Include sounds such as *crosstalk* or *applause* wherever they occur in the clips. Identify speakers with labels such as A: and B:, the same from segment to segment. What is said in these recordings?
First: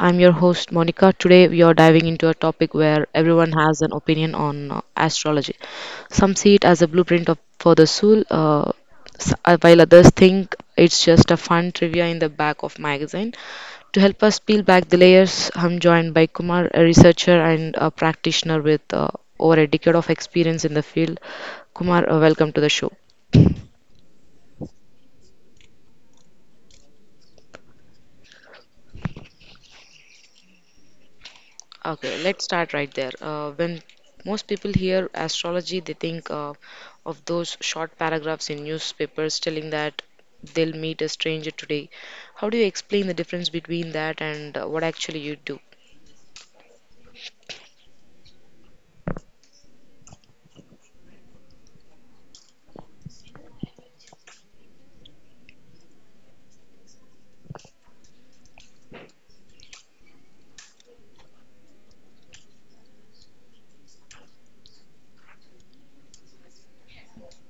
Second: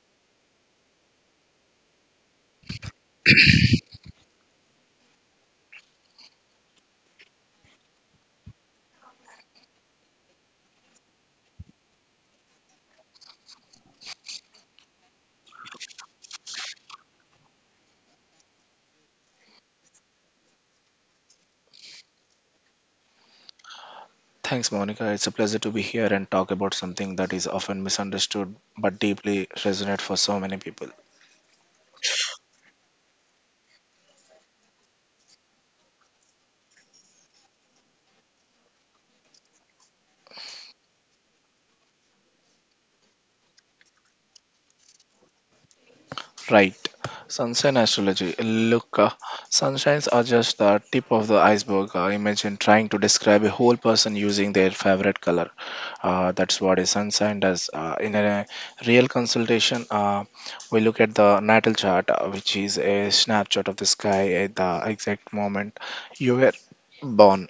A: I'm your host Monica. Today we are diving into a topic where everyone has an opinion on astrology. Some see it as a blueprint for the soul, while others think it's just a fun trivia in the back of magazine. To help us peel back the layers, I'm joined by Kumar, a researcher and a practitioner with over a decade of experience in the field. Kumar, welcome to the show.
B: Thanks, Monica. It's a pleasure to be here and talk about something that is often misunderstood but deeply resonates for so many people.
A: Okay, let's start right there. When most people hear astrology, they think of those short paragraphs in newspapers telling that they'll meet a stranger today. How do you explain the difference between that and what actually you do?
B: Right. Sunshine astrology. Look, sunshines are just the tip of the iceberg. Imagine trying to describe a whole person using their favorite color. That's what a sunshine does. In a real consultation, we look at the natal chart, which is a snapshot of the sky at the exact moment you were born.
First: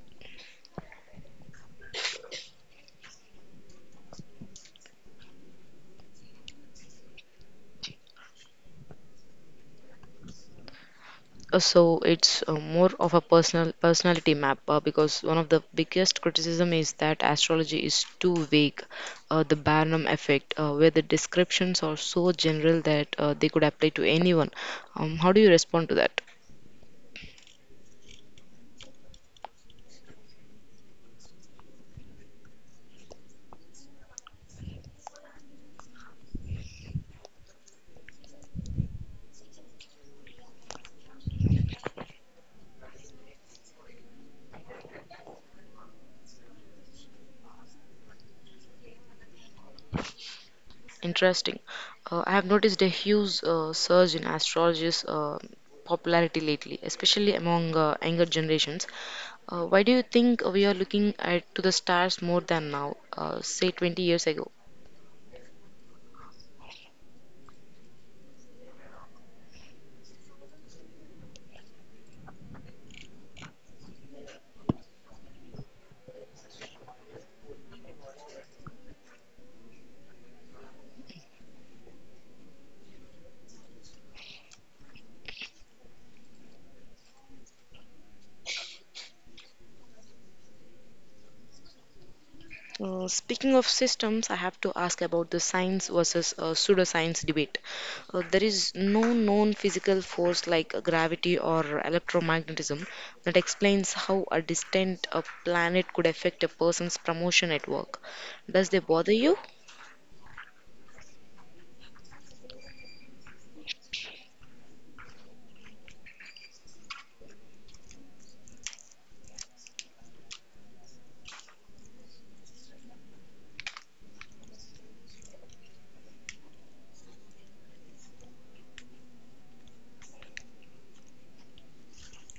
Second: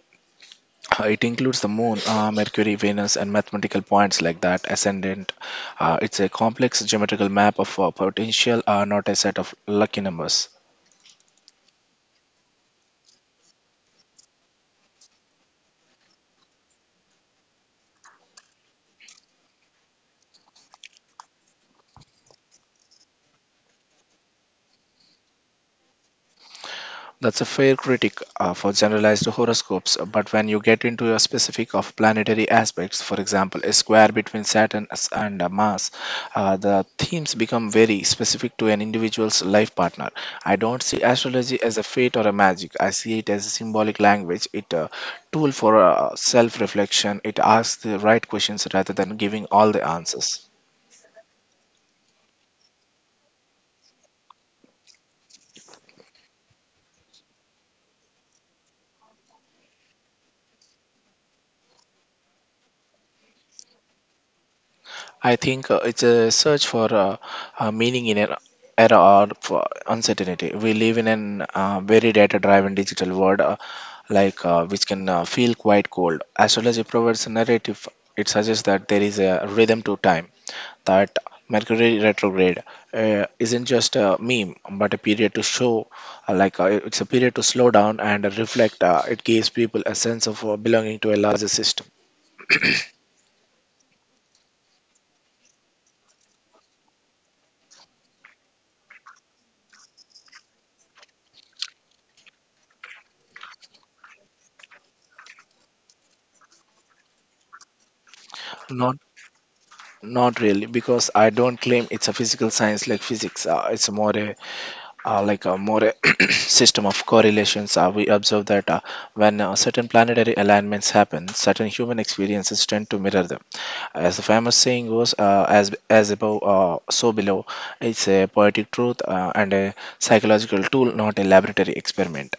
B: It includes the moon, Mercury, Venus, and mathematical points like that, ascendant. It's a complex geometrical map of potential, not a set of lucky numbers.
A: So it's more of a personality map, because one of the biggest criticism is that astrology is too vague. The Barnum effect, where the descriptions are so general that they could apply to anyone. How do you respond to that?
B: That's a fair critic for generalized horoscopes, but when you get into a specific of planetary aspects, for example, a square between Saturn and Mars, the themes become very specific to an individual's life partner. I don't see astrology as a fate or a magic. I see it as a symbolic language. It a tool for self-reflection. It asks the right questions rather than giving all the answers.
A: Interesting. I have noticed a huge surge in astrology's popularity lately, especially among younger generations. Why do you think we are looking at to the stars more than now, say 20 years ago?
B: I think it's a search for meaning in an era of for uncertainty. We live in an very data-driven digital world, which can feel quite cold. Astrology provides a narrative. It suggests that there is a rhythm to time. That Mercury retrograde isn't just a meme, but a period to show, it's a period to slow down and reflect. It gives people a sense of belonging to a larger system,
A: Speaking of systems, I have to ask about the science versus pseudoscience debate. There is no known physical force like gravity or electromagnetism that explains how a distant planet could affect a person's promotion at work. Does they
B: not
A: bother you?
B: not really, because I don't claim it's a physical science like physics. It's more a *clears throat* system of correlations. We observe that when certain planetary alignments happen, certain human experiences tend to mirror them. As the famous saying goes, "As above, so below." It's a poetic truth and a psychological tool, not a laboratory experiment.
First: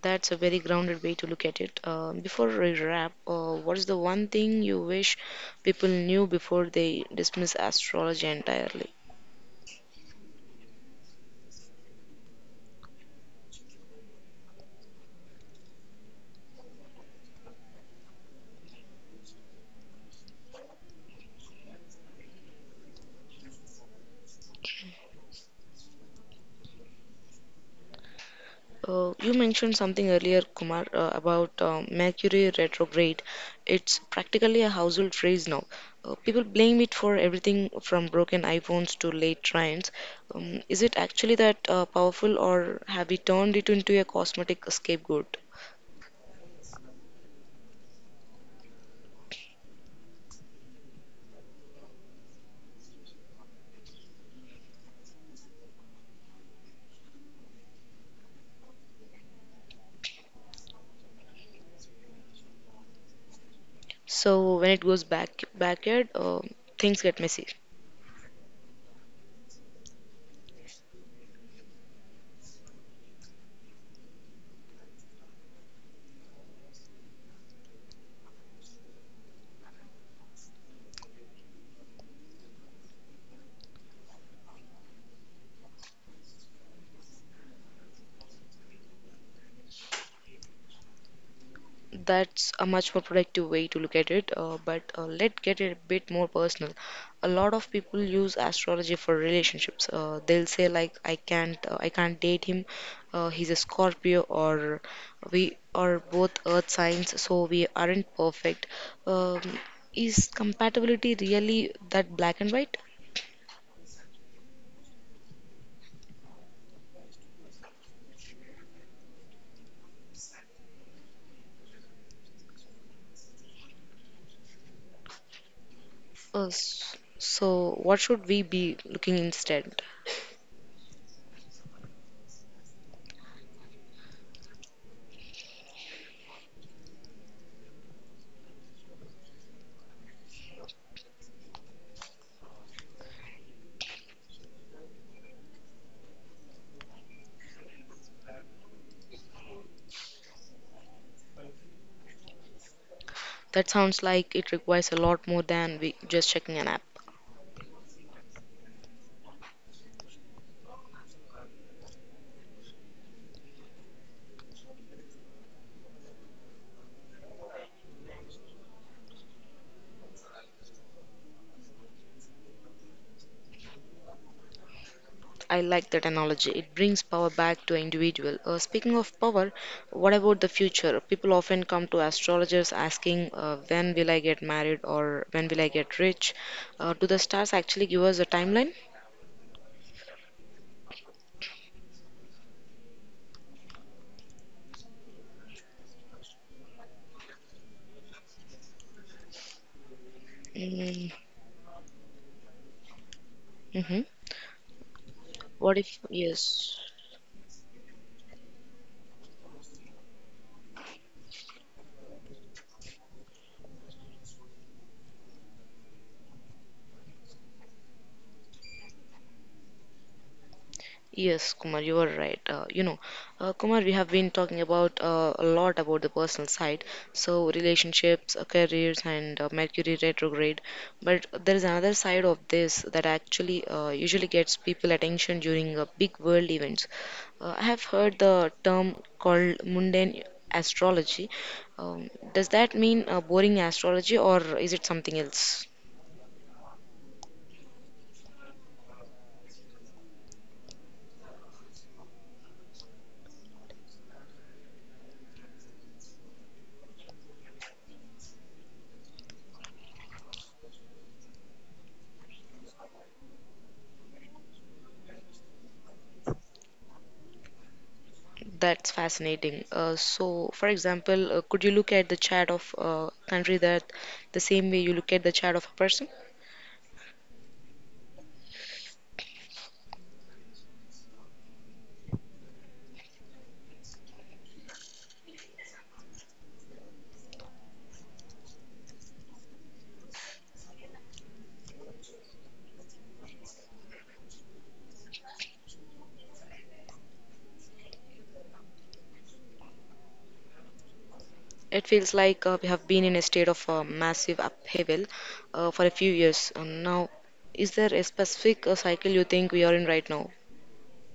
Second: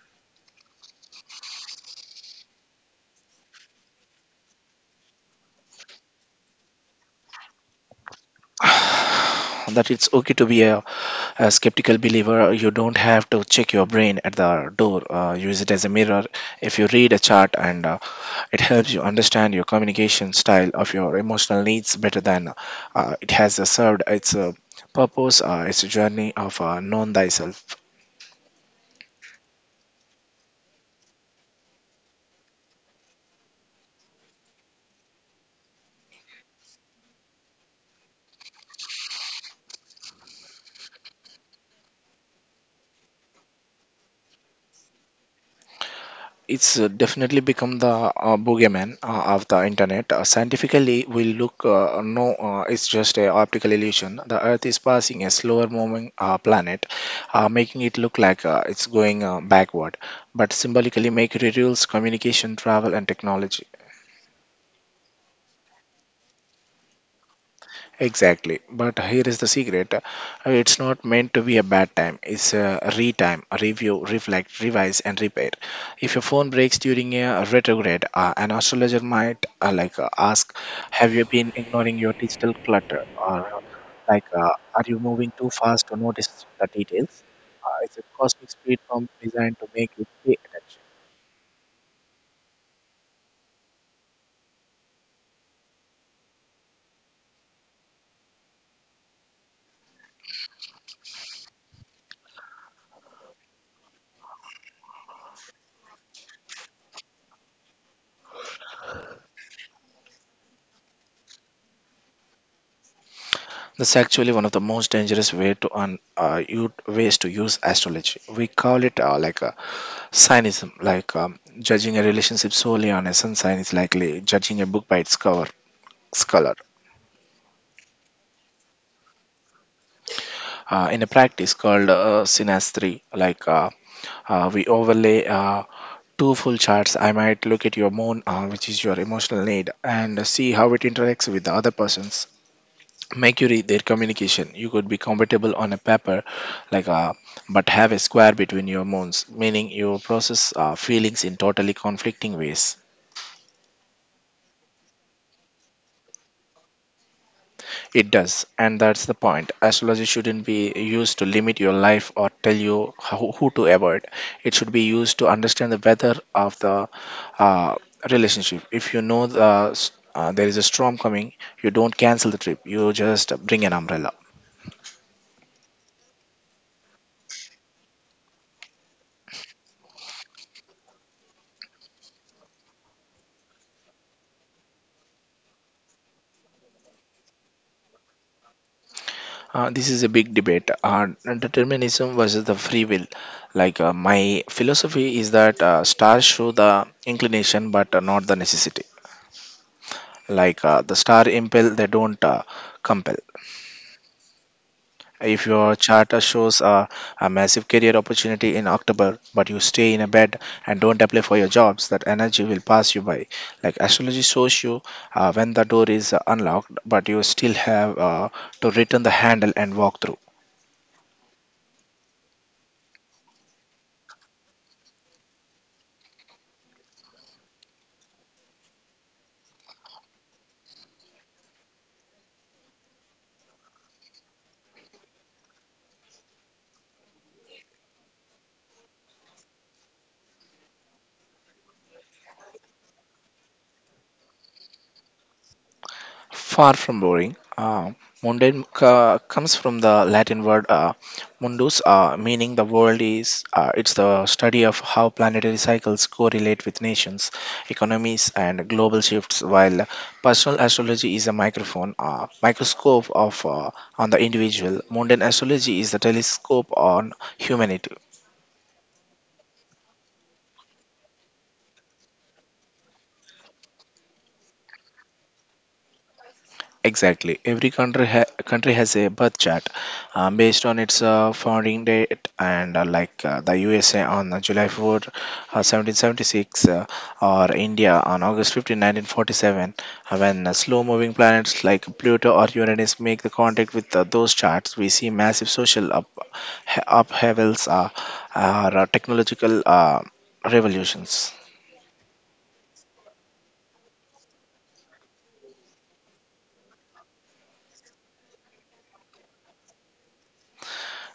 A: That's a very grounded way to look at it. Before we wrap, what is the one thing you wish people knew before they dismiss astrology entirely?
B: That it's okay to be a skeptical believer. You don't have to check your brain at the door. Use it as a mirror. If you read a chart and it helps you understand your communication style of your emotional needs better than it has served its purpose. It's a journey of known thyself.
A: You mentioned something earlier, Kumar, about Mercury retrograde. It's practically a household phrase now. People blame it for everything from broken iPhones to late trains. Is it actually that powerful, or have we turned it into a cosmetic scapegoat?
B: It's definitely become the boogeyman of the internet. Scientifically, we look no, it's just a optical illusion. The Earth is passing a slower moving planet, making it look like it's going backward. But symbolically, Mercury rules communication, travel, and technology.
A: So when it goes back backyard, things get messy.
B: Exactly. But here is the secret. It's not meant to be a bad time. It's a re time, a review, reflect, revise, and repair. If your phone breaks during a retrograde, an astrologer might ask, "Have you been ignoring your digital clutter?" Or like, uh, "Are you moving too fast to notice the details?" It's a cosmic speed bump designed to make you pay attention.
A: That's a much more productive way to look at it, but let's get it a bit more personal. A lot of people use astrology for relationships. They'll say like, I can't date him. He's a Scorpio," or "We are both Earth signs, so we aren't perfect." Um, is compatibility really that black and white?
B: That's actually one of the most dangerous ways to use astrology. We call it like a Cynism, judging a relationship solely on a sun sign, is likely judging a book by its cover. Its
A: Uh,
B: color.
A: s- so, what should we be looking instead?
B: In a practice called synastry, we overlay two full charts. I might look at your moon, which is your emotional need, and see how it interacts with the other person's. Mercury, their communication. You could be compatible on a paper, like uh, but have a square between your moons, meaning you process feelings in totally conflicting ways.
A: That sounds like it requires a lot more than we just checking an app.
B: It does, and that's the point. Astrology shouldn't be used to limit your life or tell you how, who to avoid. It should be used to understand the weather of the uh, relationship. If you know there is a storm coming, you don't cancel the trip, you just bring an umbrella.
A: I like that analogy. It brings power back to individual. Speaking of power, what about the future? People often come to astrologers asking, when will I get married or when will I get rich? Do the stars actually give us a timeline?
B: This is a big debate determinism versus the free will. My philosophy is that stars show the inclination but not the necessity. The
A: Mm-hmm.
B: star impel, they don't compel. If
A: What
B: your
A: if,
B: charter shows
A: yes.
B: a massive career opportunity in October, but you stay in a bed and don't apply for your jobs, that energy will pass you by. Like astrology shows you when the door is unlocked, but you still have to return the handle and walk through.
A: Yes, Kumar, you are right. Kumar, we have been talking about a lot about the personal side, so relationships, careers, and Mercury retrograde. But there is another side of this that actually usually gets people attention during big world events. I have heard the term called mundane astrology. Does that mean boring astrology, or is it something else?
B: Far from boring. Mundane comes from the Latin word mundus, meaning the world is. It's the study of how planetary cycles correlate with nations, economies, and global shifts. While personal astrology is a microscope of on the individual. Mundane astrology is the telescope on humanity.
A: That's fascinating. So, for example, could you look at the chart of a country that the same way you look at the chart of a person?
B: Exactly. Every country has a birth chart based on its founding date, and the USA on July 4, 1776, or India on August 15, 1947, when slow-moving planets like Pluto or Uranus make the contact with those charts, we see massive social up upheavals or technological revolutions.
A: It feels like we have been in a state of massive upheaval for a few years now. Is there a specific cycle you think we are in right now?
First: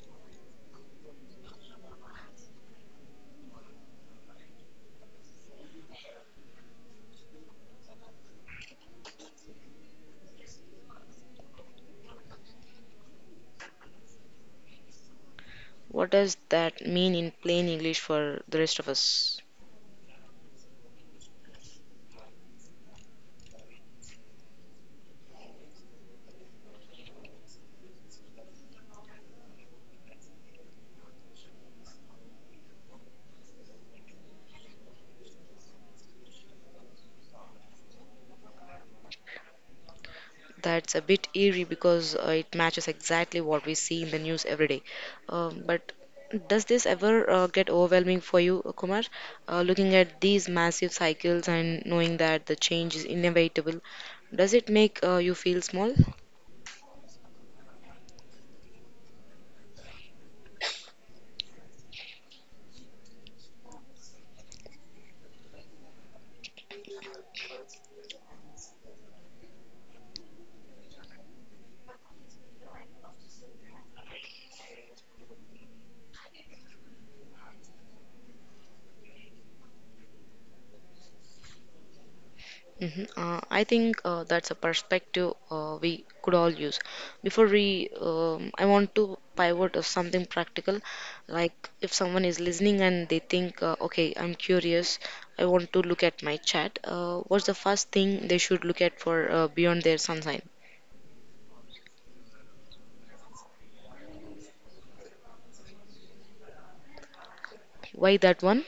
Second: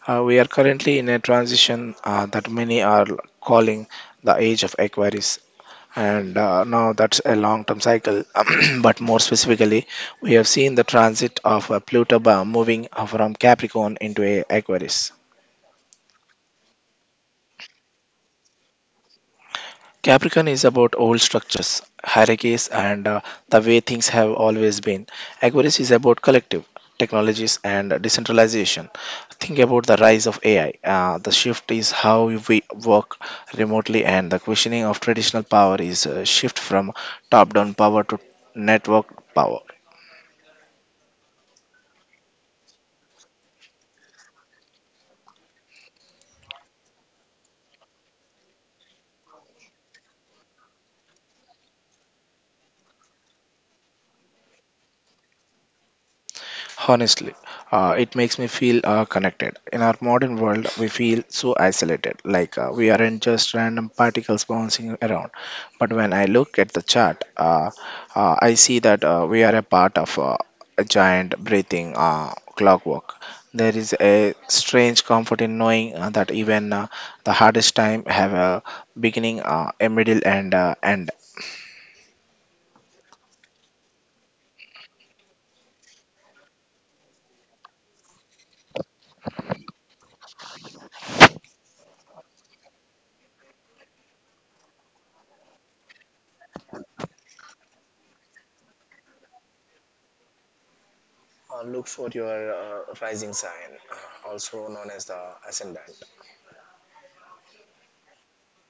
B: We are currently in a transition that many are calling the age of Aquarius. And now that's a long term cycle, *clears throat* but more specifically, we have seen the transit of Pluto moving from Capricorn into a Aquarius.
A: What does that mean in plain English for the rest of us?
B: Capricorn is about old structures, hierarchies, and the way things have always been. Aquarius is about collective technologies and decentralization. Think about the rise of AI. The shift is how we work remotely, and the questioning of traditional power is a shift from top down power to network power.
A: That's a bit eerie because it matches exactly what we see in the news every day. But does this ever get overwhelming for you, Kumar? Looking at these massive cycles and knowing that the change is inevitable, does it make you feel small?
B: Honestly, it makes me feel connected. In our modern world, we feel so isolated, we aren't just random particles bouncing around. But when I look at the chart, I see that we are a part of a giant breathing clockwork. There is a strange comfort in knowing that even the hardest time have a beginning, a middle, and end.
A: Mhm. I think that's a perspective we could all use. I want to pivot to something practical. Like if someone is listening and they think, okay, I'm curious, I want to look at my chat. What's the first thing they should look at for beyond their sun sign?
B: Look for your rising sign, also known as the ascendant.
A: Why that one?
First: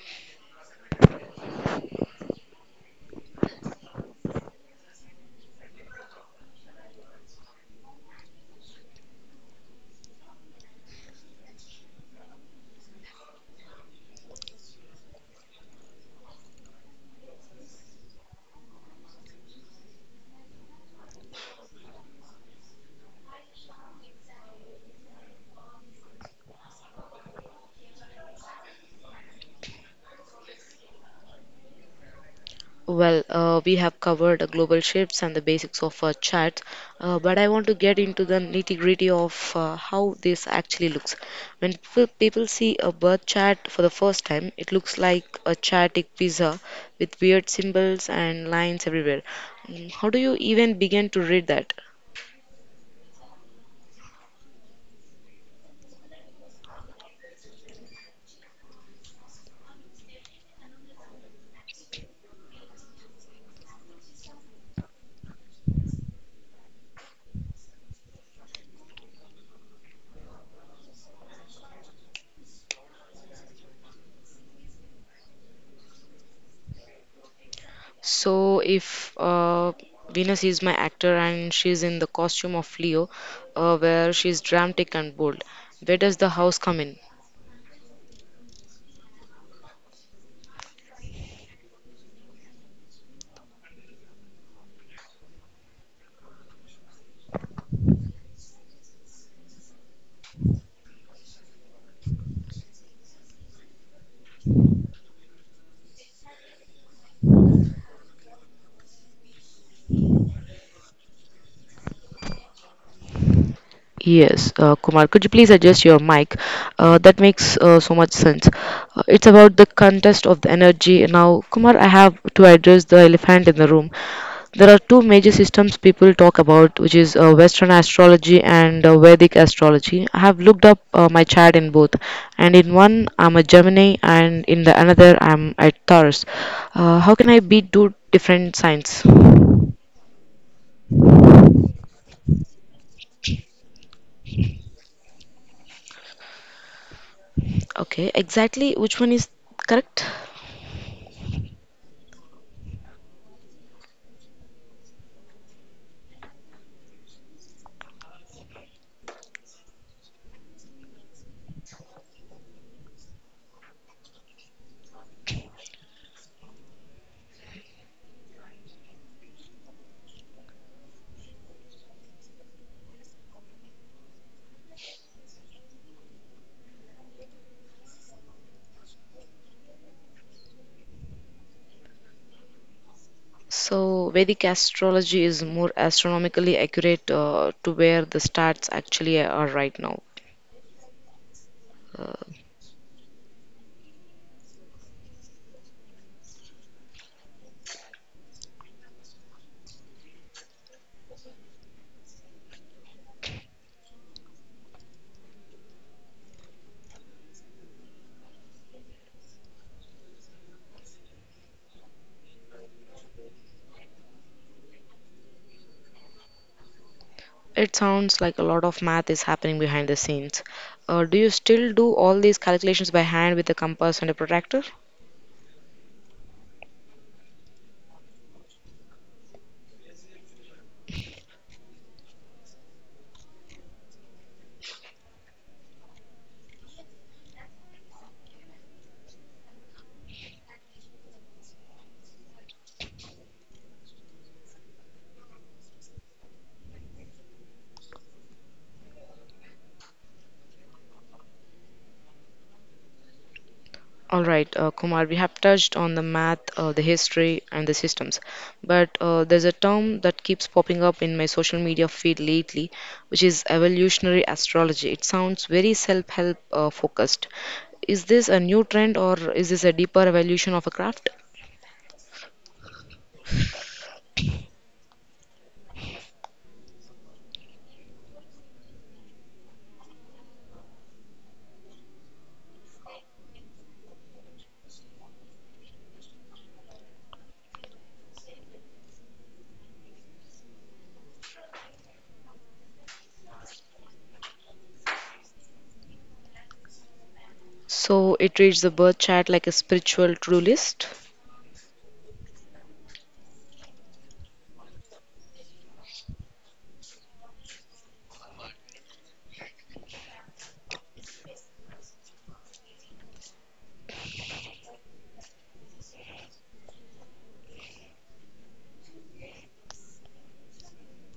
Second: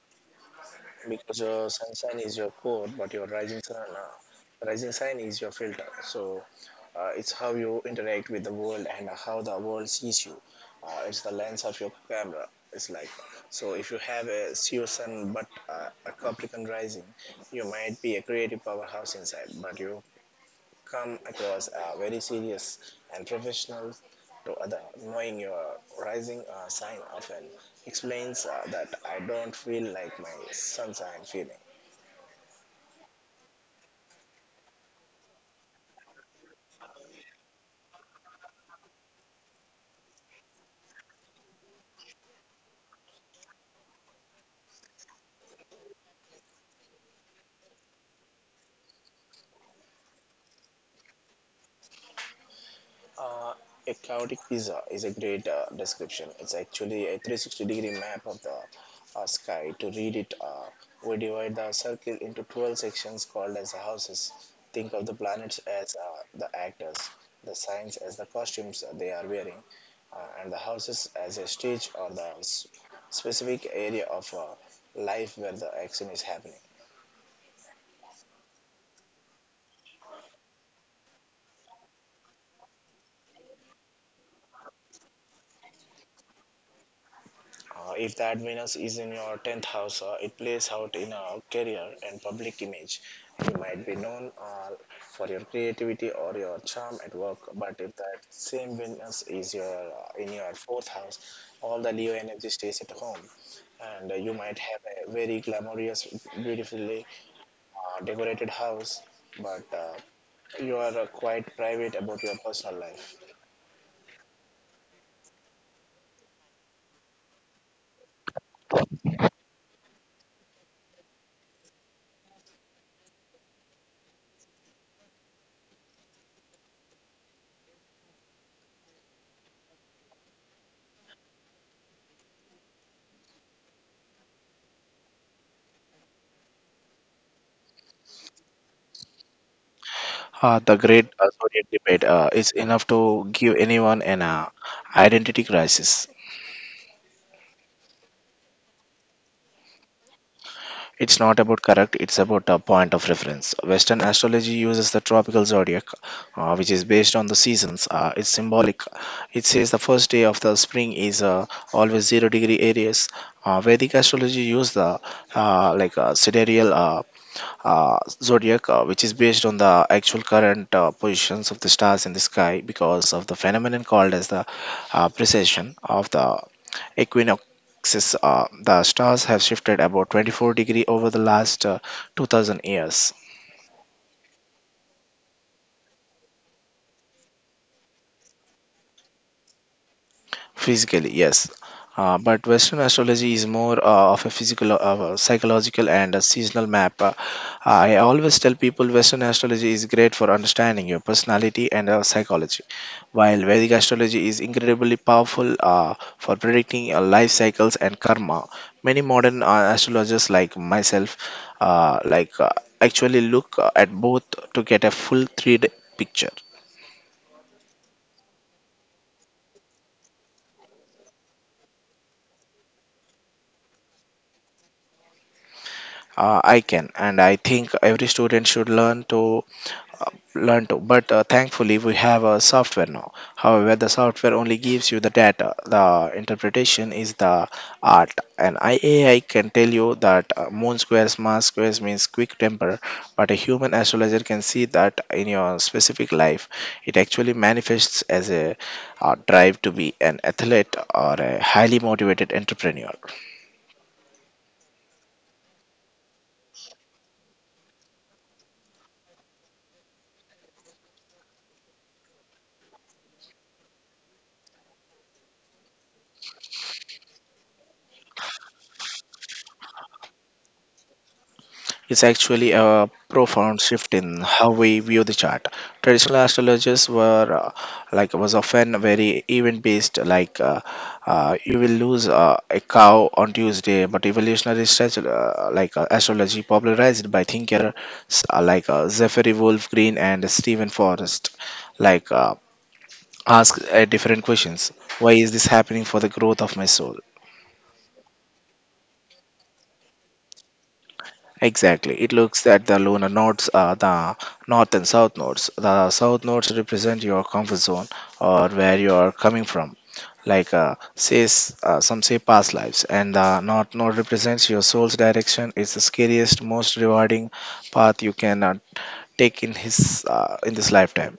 B: Because your sun sign is your core, but your rising sign is your filter. So it's how you interact with the world and how the world sees you. It's the lens of your camera. It's like so if you have a Seo sun but a Capricorn rising, you might be a creative powerhouse inside, but you come across very serious and professional to other. Knowing your rising sign often explains
A: Well, we have covered global shifts and the basics of charts, but I want to get into the nitty-gritty of how this actually looks. When people see a birth chart for the first time, it looks like a chaotic pizza with weird symbols and lines everywhere. How do you even begin to read that? So if Venus is my actor and she's in the costume of Leo, where she's dramatic and bold, where does the house come in? Yes, Kumar, could you please adjust your mic? That makes so much sense. It's about the contest of the energy. Now, Kumar, I have to address the elephant in the room. There are two major systems people talk about, which is Western astrology and Vedic astrology. I have looked up my chart in both, and in one I'm a Gemini, and in the another I'm a Taurus. How can I be two different signs?
B: The great Soviet debate is enough to give anyone an identity crisis.
A: Okay, exactly which one is correct?
B: It's not about correct, it's about a point of reference. Western astrology uses the tropical zodiac, which is based on the seasons. It's symbolic. It says the first day of the spring is always zero degree areas. Vedic astrology uses the sidereal uh, zodiac, which is based on the actual current positions of the stars in the sky because of the phenomenon called as the precession of the equinoxes. The stars have shifted about 24-degree over the last 2000 years.
A: So, Vedic astrology is more astronomically accurate to where the stats actually are right now.
B: Physically, yes.
A: Uh,
B: But Western astrology is more of a physical, psychological, and a seasonal map. I always tell people Western astrology is great for understanding your personality and psychology, while Vedic astrology is incredibly powerful for predicting life cycles and karma. Many modern astrologers, like myself, uh, like uh, actually look at both to get a full 3D picture.
A: it sounds like a lot of math is happening behind the scenes. Do you still do all these calculations by hand with a compass and a protractor?
B: I can, and I think every student should learn to. But thankfully, we have a software now. However, the software only gives you the data. The interpretation is the art. And IAI can tell you that moon squares, Mars squares means quick temper, but a human astrologer can see that in your specific life. It actually manifests as a drive to be an athlete or a highly motivated entrepreneur.
A: All right, Kumar, we have touched on the math, the history, and the systems. But there's a term that keeps popping up in my social media feed lately, which is evolutionary astrology. It sounds very self help focused. Is this a new trend or is this a deeper evolution of a craft?
B: It's actually a profound shift in how we view the chart. Traditional astrologers were was often very event based, you will lose a cow on Tuesday. But evolutionary stretch, like astrology, popularized by thinkers Zachary Wolf Green and Stephen Forrest, like uh, ask different questions. Why is this happening for the growth of my soul?
A: So it treats the birth chart like a spiritual to do list.
B: Exactly. It looks at the lunar nodes, the north and south nodes. The south nodes represent your comfort zone or where you are coming from. Like says Some say past lives, and the north node represents your soul's direction. It's the scariest, most rewarding path you can take in this lifetime.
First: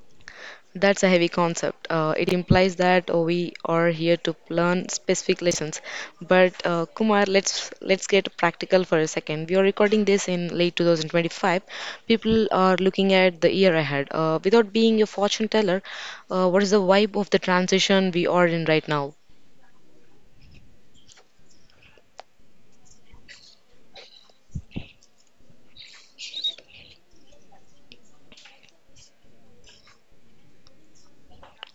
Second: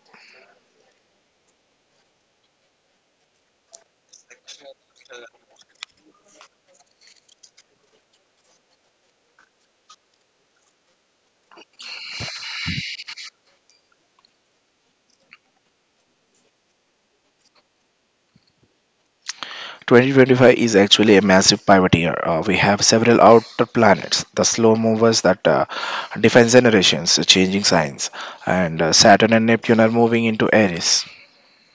A: That's a heavy concept. It implies that we are here to learn specific lessons. But Kumar, let's get practical for a second. We are recording this in late 2025. People are looking at the year ahead. Without being a fortune teller, what is the vibe of the transition we are in right now?
B: 2025 is actually a massive pivot year. We have several outer planets, the slow movers that define generations, changing signs, and Saturn and Neptune are moving into Aries.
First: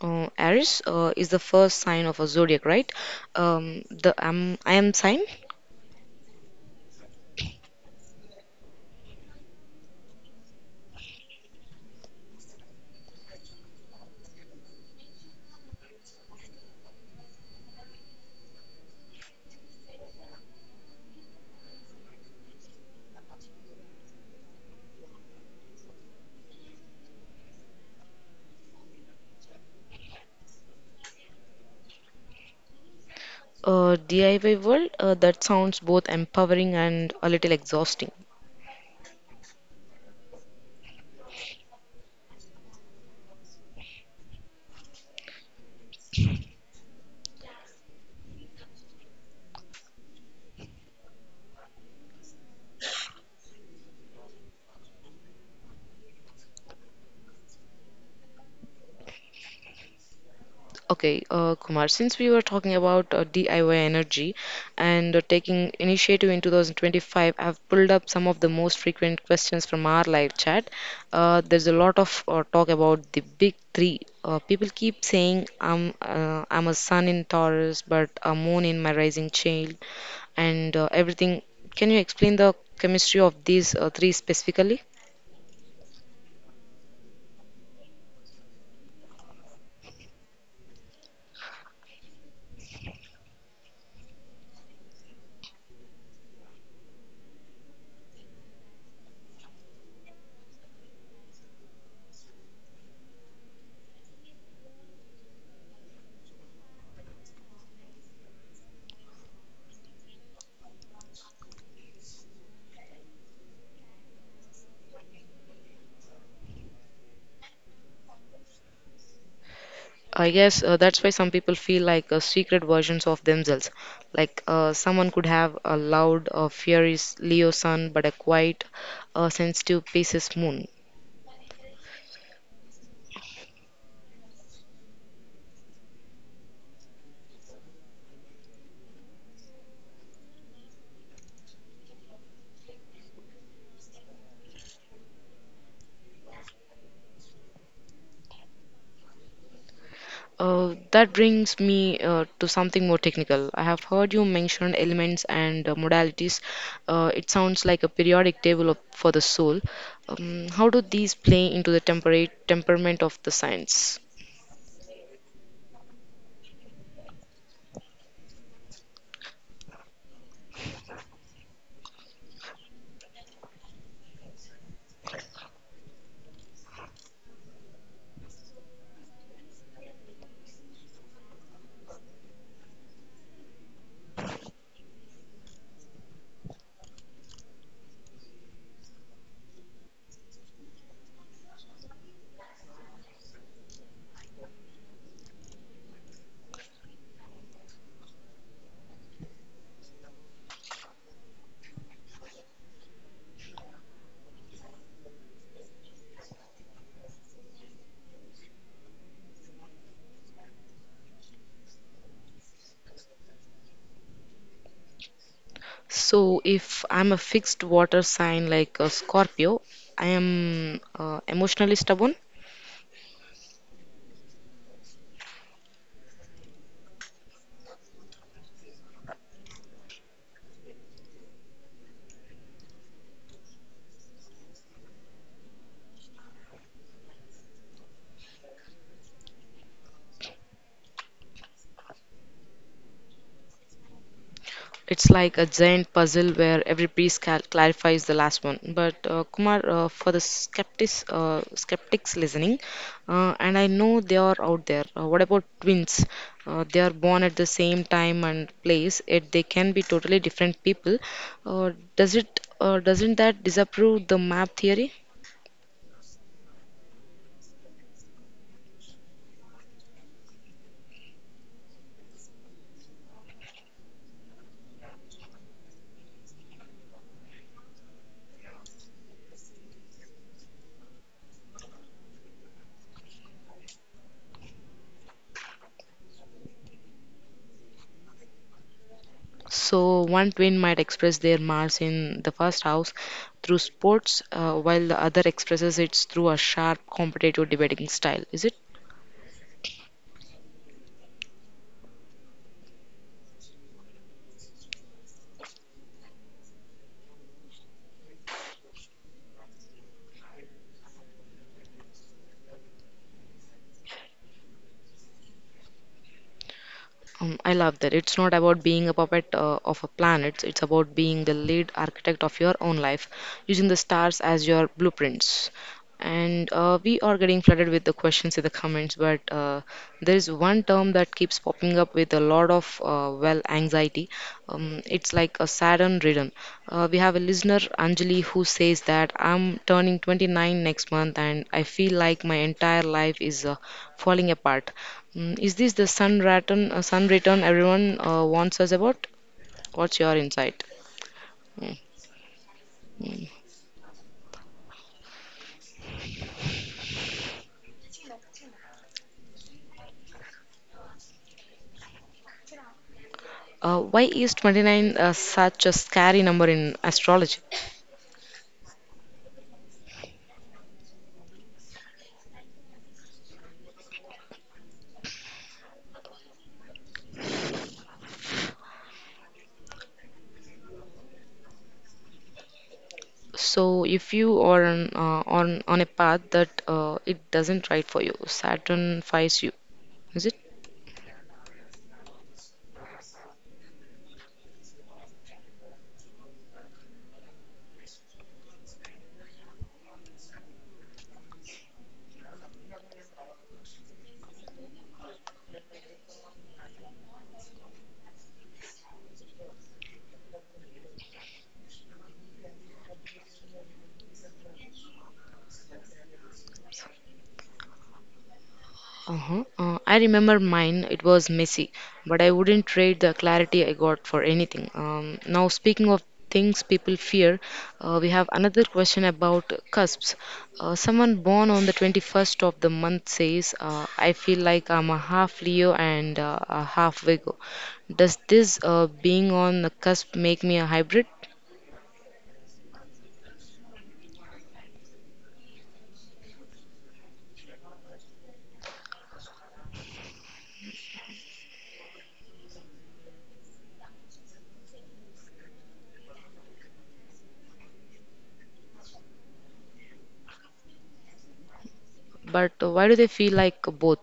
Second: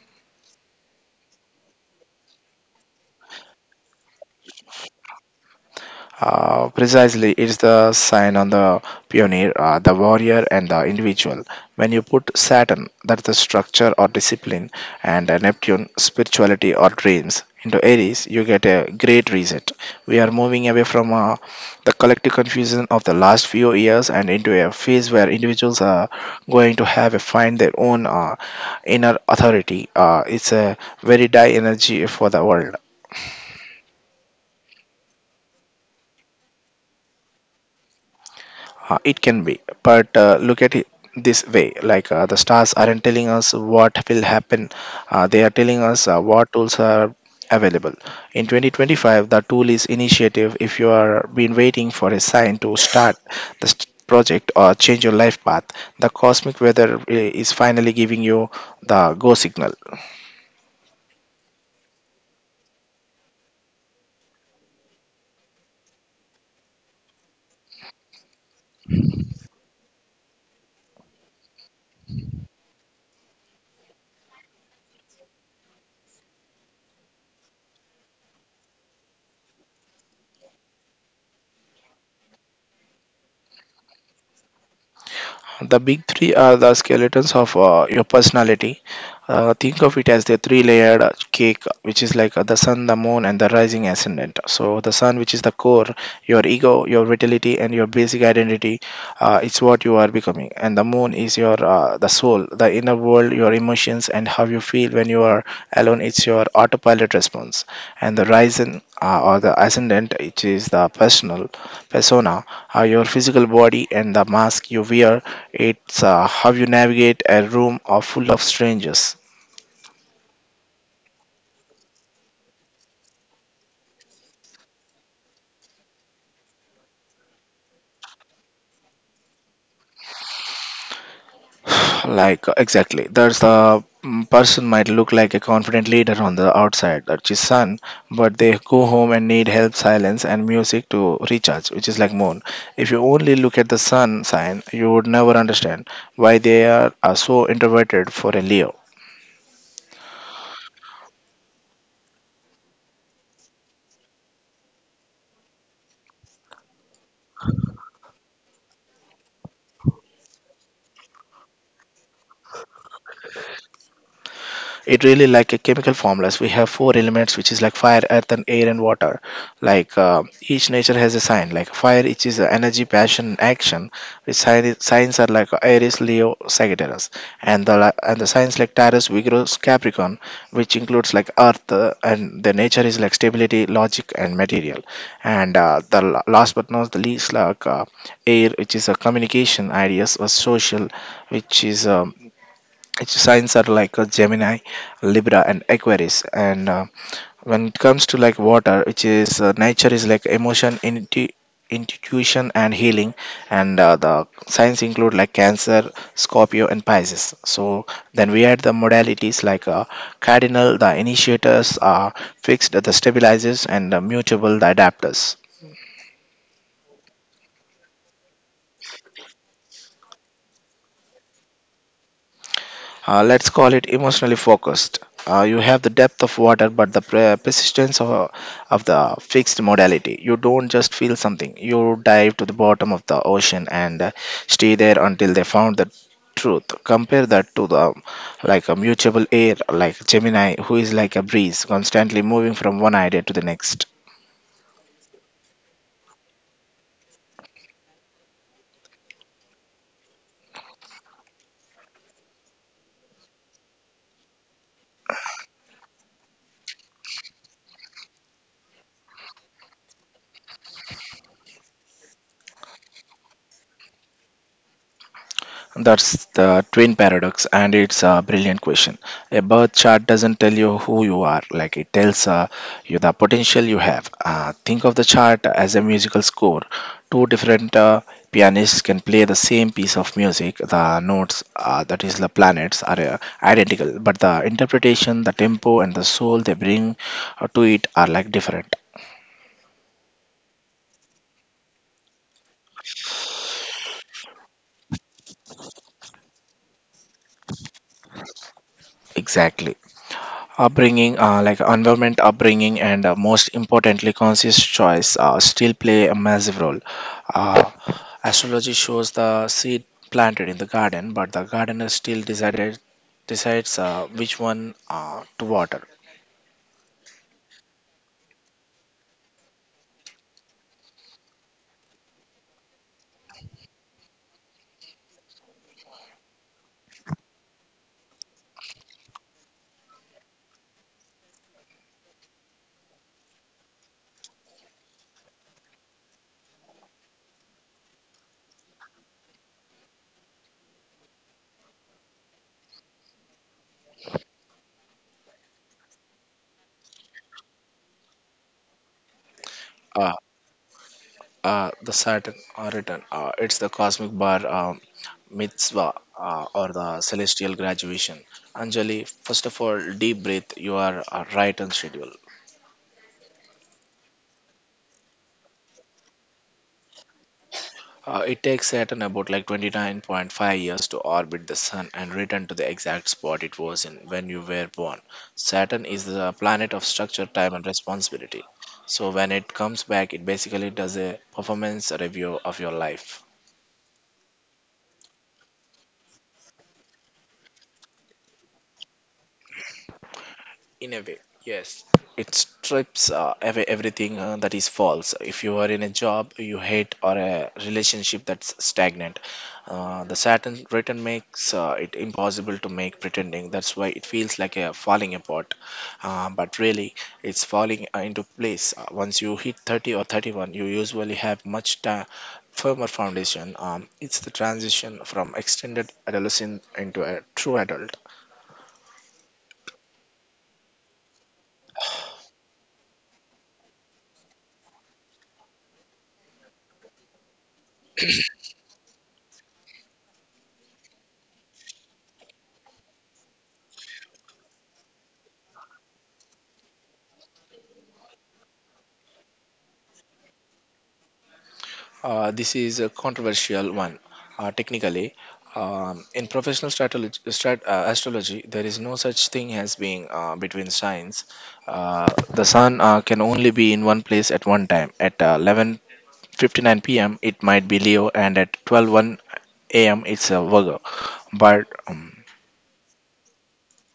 A: Aries is the first sign of a zodiac, right? The I am sign.
B: Precisely, it's the sign on the pioneer, the warrior, and the individual. When you put Saturn, that's the structure or discipline, and Neptune, spirituality or dreams, into Aries, you get a great reset. We are moving away from the collective confusion of the last few years and into a phase where individuals are going to have a find their own inner authority. It's a very die energy for the world.
A: DIY world, that sounds both empowering and a little exhausting.
B: It can be, but look at it this way: the stars aren't telling us what will happen; they are telling us what tools are available. In 2025, the tool is initiative. If you are been waiting for a sign to start project or change your life path, the cosmic weather is finally giving you the go signal.
A: Okay, Kumar, since we were talking about DIY energy and taking initiative in 2025, I've pulled up some of the most frequent questions from our live chat. There's a lot of talk about the big three. People keep saying I'm a sun in Taurus, but a moon in my rising child, and everything. Can you explain the chemistry of these three specifically?
B: The big three are the skeletons of your personality. Think of it as the three layered cake, which is like the sun, the moon, and the rising ascendant. So, the sun, which is the core, your ego, your vitality, and your basic identity, it's what you are becoming. And the moon is your the soul, the inner world, your emotions, and how you feel when you are alone. It's your autopilot response. And the rising or the ascendant, which is the personal persona, your physical body, and the mask you wear, it's how you navigate a room of full of strangers.
A: I guess that's why some people feel like secret versions of themselves. Like someone could have a loud, furious Leo sun, but a quiet, sensitive Pisces moon.
B: *sighs* Exactly, there's person might look like a confident leader on the outside, that's his son, but they go home and need help, silence, and music to recharge, which is like moon. If you only look at the sun sign, you would never understand why they are so introverted for a Leo.
A: That brings me to something more technical. I have heard you mention elements and modalities. It sounds like a periodic table for the soul. How do these play into the temperate temperament of the science?
B: It really like a chemical formulas, we have four elements, which is like fire, earth, and air and water. Each nature has a sign, like fire, which is energy, passion, action, which signs are like Aries, Leo, Sagittarius. And the signs like Taurus, vigorous, Capricorn, which includes like earth, and the nature is like stability, logic, and material. And last but not the least, air, which is a communication, ideas, or social, which is its signs are like a Gemini, Libra, and Aquarius. And when it comes to like water, which is nature is like emotion, intuition, and healing. And the signs include like Cancer, Scorpio, and Pisces. So then we had the modalities like Cardinal, the initiators, fixed, the stabilizers, and mutable, the adapters.
A: So, if I'm a fixed water sign like a Scorpio, I am emotionally stubborn.
B: Let's call it emotionally focused. You have the depth of water, but the persistence of the fixed modality. You don't just feel something, you dive to the bottom of the ocean and stay there until they found the truth. Compare that to the like a mutable air, like Gemini, who is like a breeze, constantly moving from one idea to the next.
A: It's like a giant puzzle where every piece clarifies the last one. But Kumar, for the skeptics listening, and I know they are out there. What about twins? They are born at the same time and place, yet they can be totally different people. Doesn't that disapprove the map theory?
B: That's the twin paradox, and it's a brilliant question. A birth chart doesn't tell you who you are, like it tells you the potential you have. Think of the chart as a musical score. Two different pianists can play the same piece of music. The notes, that is, the planets, are identical, but the interpretation, the tempo, and the soul they bring to it are like different.
A: So, one twin might express their Mars in the first house through sports, while the other expresses it through a sharp, competitive debating style. Is it?
B: Exactly. Upbringing, like environment, upbringing, and most importantly, conscious choice still play a massive role. uh, Astrology shows the seed planted in the garden, but the gardener still decided decides which one to water.
A: I love that. It's not about being a puppet of a planet, it's about being the lead architect of your own life, using the stars as your blueprints. And we are getting flooded with the questions in the comments, but there is one term that keeps popping up with a lot of well anxiety. It's like a saddened rhythm. We have a listener, Anjali, who says that I'm turning 29 next month and I feel like my entire life is falling apart. Is this the sun return everyone wants us about? What's your insight? Mm, mm.
B: Or the celestial graduation, Anjali, first of all, deep breath, you are right on schedule.
A: Why is 29 such a scary number in astrology?
B: It takes Saturn about like 29.5 years to orbit the Sun and return to the exact spot it was in when you were born. Saturn is the planet of structure, time, and responsibility. So when it comes back, it basically does a performance review of your life.
A: So, if you are on, on a path that it doesn't right for you, Saturn finds you. Is it?
B: In a way, it strips away everything that is false. If you are in a job you hate or a relationship that's stagnant, the Saturn return makes it impossible to make pretending. That's why it feels like a falling apart, but really it's falling into place. Once you hit 30 or 31, you usually have firmer foundation. It's the transition from extended adolescence into a true adult.
A: Uh-huh. I remember mine, it was messy, but I wouldn't trade the clarity I got for anything. Now, speaking of things people fear, we have another question about cusps. Someone born on the 21st of the month says, I feel like I'm a half Leo and a half Virgo. Does this being on the cusp make me a hybrid?
B: This is a controversial one. Technically, in professional stratology, astrology, there is no such thing as being between signs. Uh, the sun can only be in one place at one time. At 11:59 p.m., it might be Leo, and at 12:01 a.m. it's a m itself, Virgo, but
A: But why do they feel like both?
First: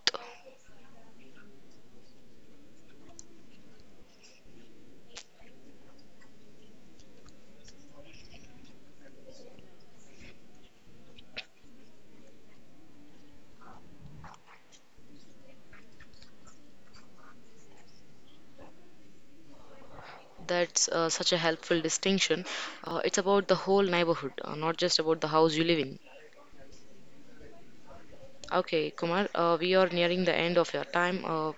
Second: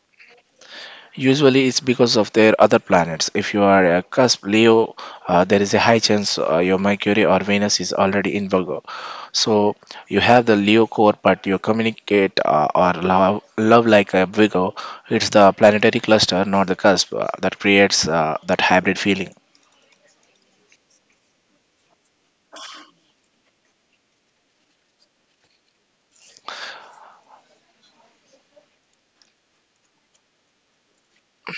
B: usually it's because of their other planets. If you are a cusp Leo, there is a high chance your Mercury or Venus is already in Virgo. So you have the Leo core, but you communicate or love like a Virgo. It's the planetary cluster, not the cusp, that creates that hybrid feeling.
A: That's such a helpful distinction. It's about the whole neighborhood, not just about the house you live in. Okay, Kumar, we are nearing the end of your time.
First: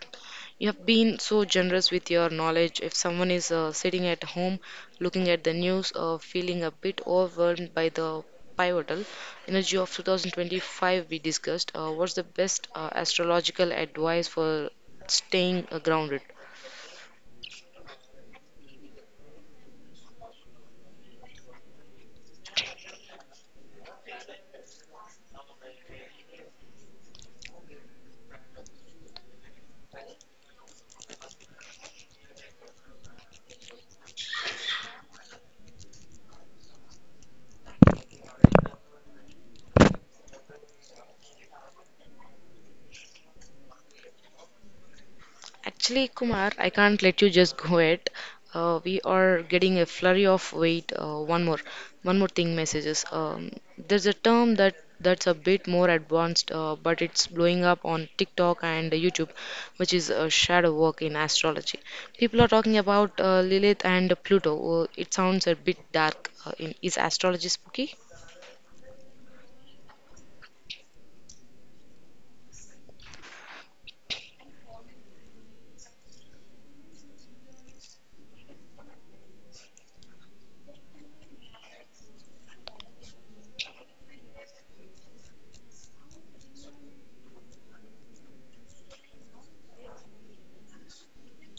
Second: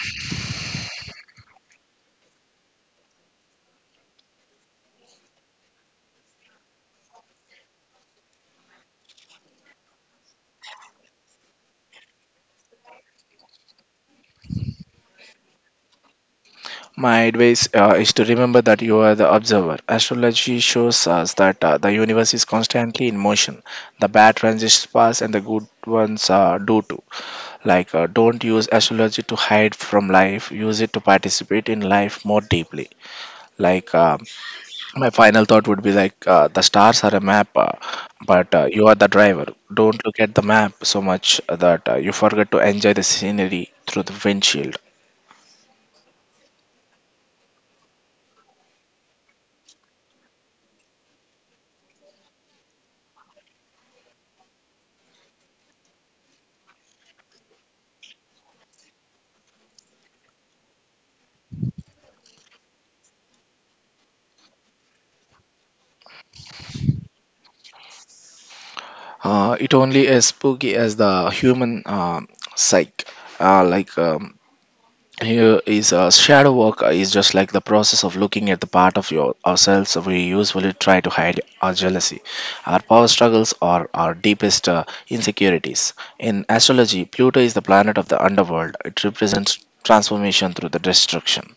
A: You have been so generous with your knowledge. If someone is sitting at home looking at the news, feeling a bit overwhelmed by the pivotal energy of 2025 we discussed, what's the best astrological advice for staying grounded?
B: My advice is to remember that you are the observer. Astrology shows us that the universe is constantly in motion. The bad transitions pass and the good ones do too. Don't use astrology to hide from life, use it to participate in life more deeply. Like, uh, my final thought would be like, the stars are a map, but you are the driver. Don't look at the map so much that you forget to enjoy the scenery through the windshield.
A: Actually, Kumar, I can't let you just go it. We are getting a flurry of wait. One more, one more thing. Messages. There's a term that's a bit more advanced, but it's blowing up on TikTok and YouTube, which is shadow work in astrology. People are talking about Lilith and Pluto. It sounds a bit dark. Is astrology spooky?
B: It only as spooky as the human psyche. Uh, like um, Here is shadow work is just like the process of looking at the part of your ourselves we usually try to hide, our jealousy, our power struggles, or our deepest insecurities. In astrology, Pluto is the planet of the underworld. It represents transformation through the destruction.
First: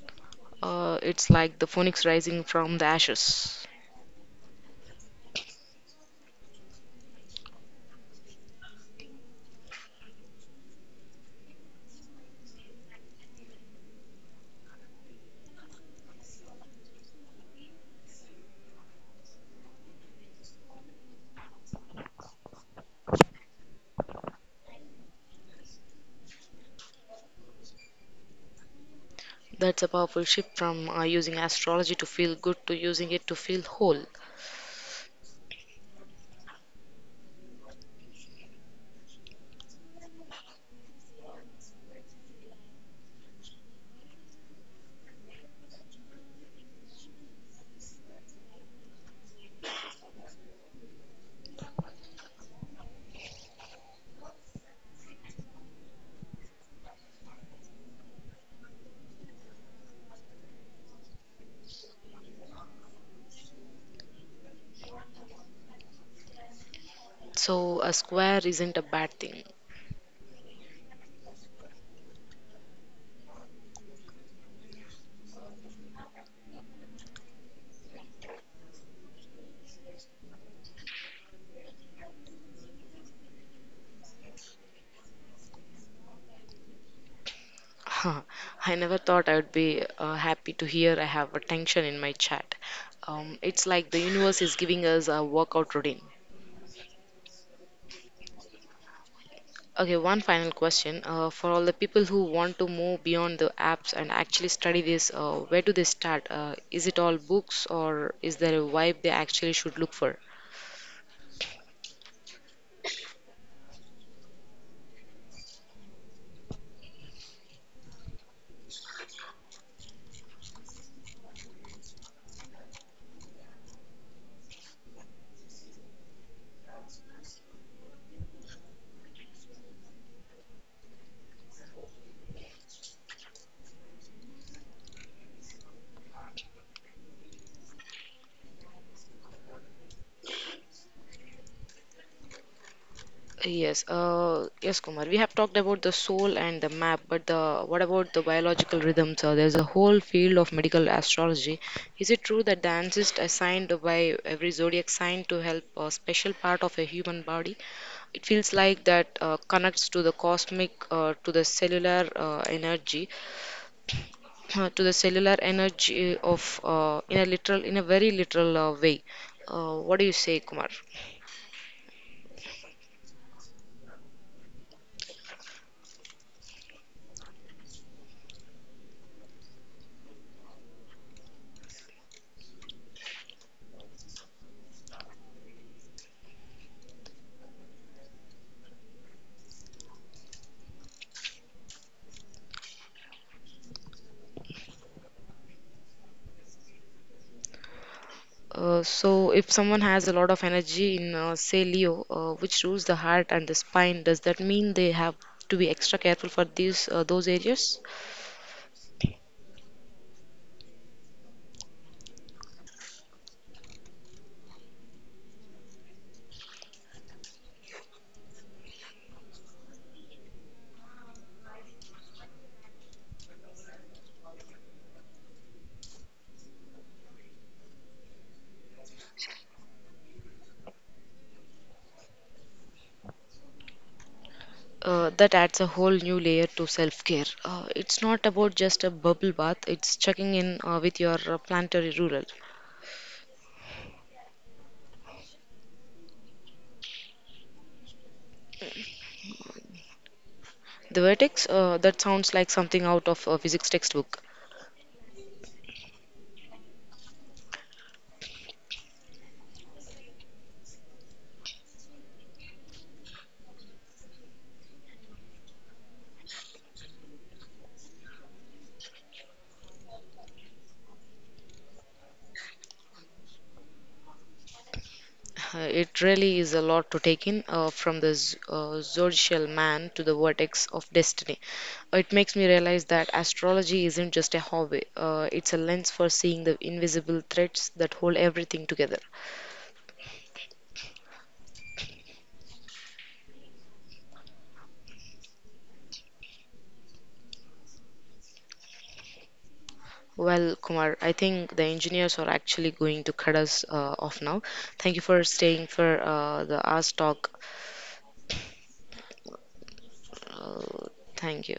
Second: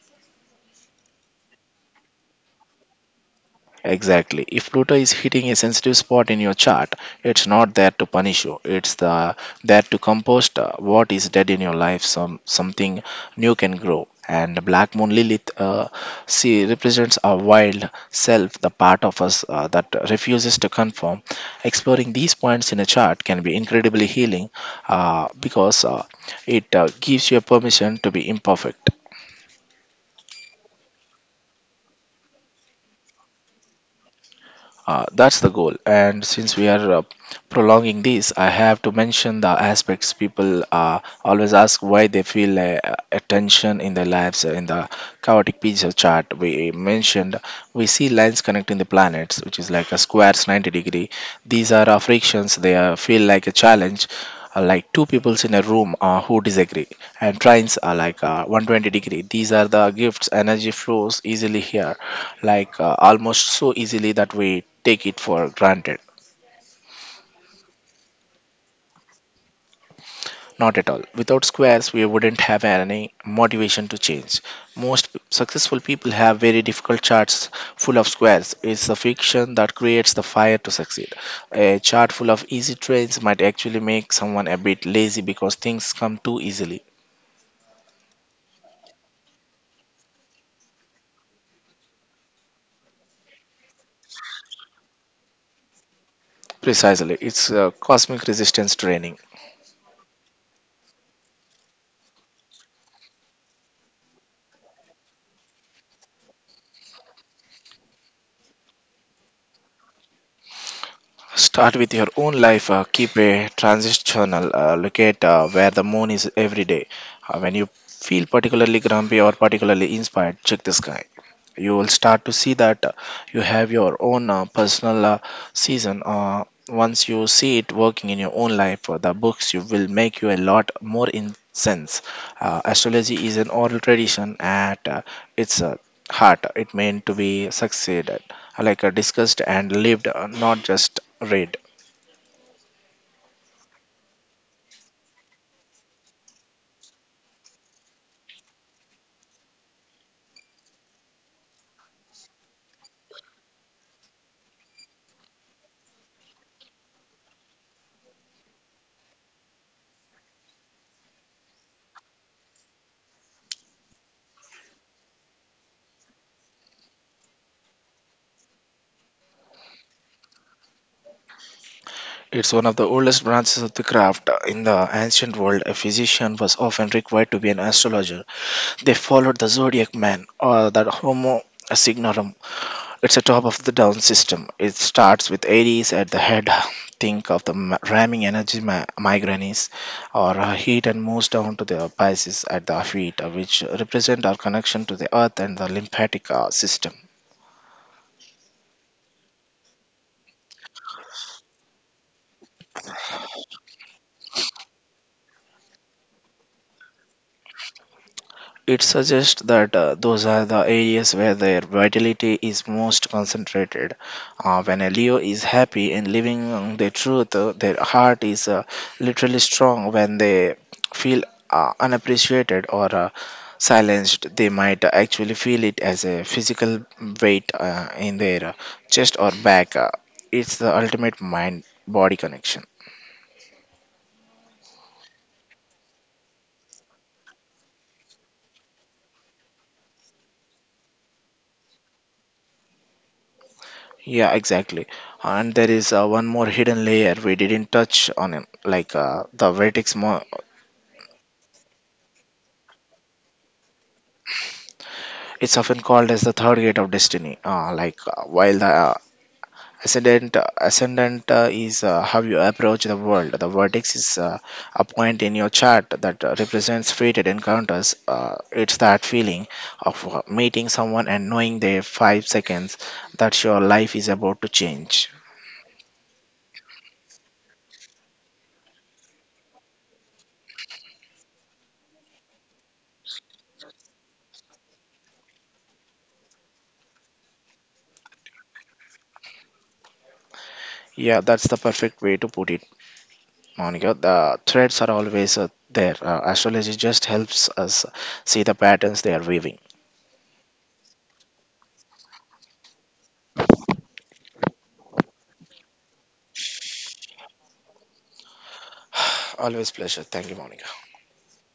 A: It's like the phoenix rising from the ashes.
B: Exactly. If Pluto is hitting a sensitive spot in your chart, it's not there to punish you. It's there to compost what is dead in your life. Something new can grow. And Black Moon Lilith, see, represents our wild self, the part of us that refuses to conform. Exploring these points in a chart can be incredibly healing because it gives you permission to be imperfect.
A: That's a powerful shift from using astrology to feel good to using it to feel whole.
B: That's the goal. And since we are prolonging this, I have to mention the aspects people always ask why they feel attention in their lives. In the chaotic pizza chart we mentioned, we see lines connecting the planets, which is like a squares 90 degree. These are frictions. They feel like a challenge, like two peoples in a room who disagree, and trains are like 120 degree. These are the gifts. Energy flows easily here, almost so easily that we take it for granted.
A: So, a square isn't a bad thing.
B: Not at all. Without squares, we wouldn't have any motivation to change. Successful people have very difficult charts full of squares. It's the fiction that creates the fire to succeed. A chart full of easy trains might actually make someone a bit lazy because things come too easily.
A: Huh. I never thought I would be happy to hear I have a tension in my chat. It's like the universe is giving us a workout routine.
B: Precisely, it's cosmic resistance training.
A: Okay, one final question. For all the people who want to move beyond the apps and actually study this, where do they start? Is it all books or is there a vibe they actually should look for?
B: Start with your own life. Keep a transitional. Look at where the moon is every day. When you feel particularly grumpy or particularly inspired, check the sky. You will start to see that you have your own personal season. Once you see it working in your own life, the books you will make you a lot more in sense. Astrology is an oral tradition at its heart. It meant to be succeeded discussed and lived, not just read.
A: Yes, yes, Kumar. We have talked about the soul and the map, but the what about the biological rhythms? There's a whole field of medical astrology. Is it true that the ancestor assigned by every zodiac sign to help a special part of a human body? It feels like that connects to the cosmic, to the cellular energy, *clears throat* to the cellular energy of in a very literal way. What do you say, Kumar?
B: Required to be an astrologer, they followed the zodiac man or the Homo signorum. It's a top of the down system. It starts with Aries at the head. Think of the ramming energy, migraines or heat, and moves down to the Pisces at the feet, which represent our connection to the earth and the lymphatic system.
A: So, if someone has a lot of energy in, say, Leo, which rules the heart and the spine, does that mean they have to be extra careful for these those areas?
B: It suggests that those are the areas where their vitality is most concentrated. When a Leo is happy and living the truth, their heart is literally strong. When they feel unappreciated or silenced, they might actually feel it as a physical weight in their chest or back. It's the ultimate mind body connection.
A: That adds a whole new layer to self-care. It's not about just a bubble bath; it's checking in with your planetary ruler.
B: Yeah, exactly. And there is one more hidden layer we didn't touch on, it, the vertex.
A: The vertex, that sounds like something out of a physics textbook.
B: It's often called as the third gate of destiny. While the ascendant is how you approach the world, the vertex is a point in your chart that represents fated encounters. It's that feeling of meeting someone and knowing their 5 seconds that your life is about to change.
A: It really is a lot to take in, from the zodiacal man to the vortex of destiny. It makes me realize that astrology isn't just a hobby, it's a lens for seeing the invisible threads that hold everything together.
B: Yeah, way to put it, Monica. The threats are always there. See Vim.
A: Well, Kumar, I think the engineers are actually going to cut us off now. Thank you for staying for the Ask Talk.
B: Olha,
A: Uh, Thank you.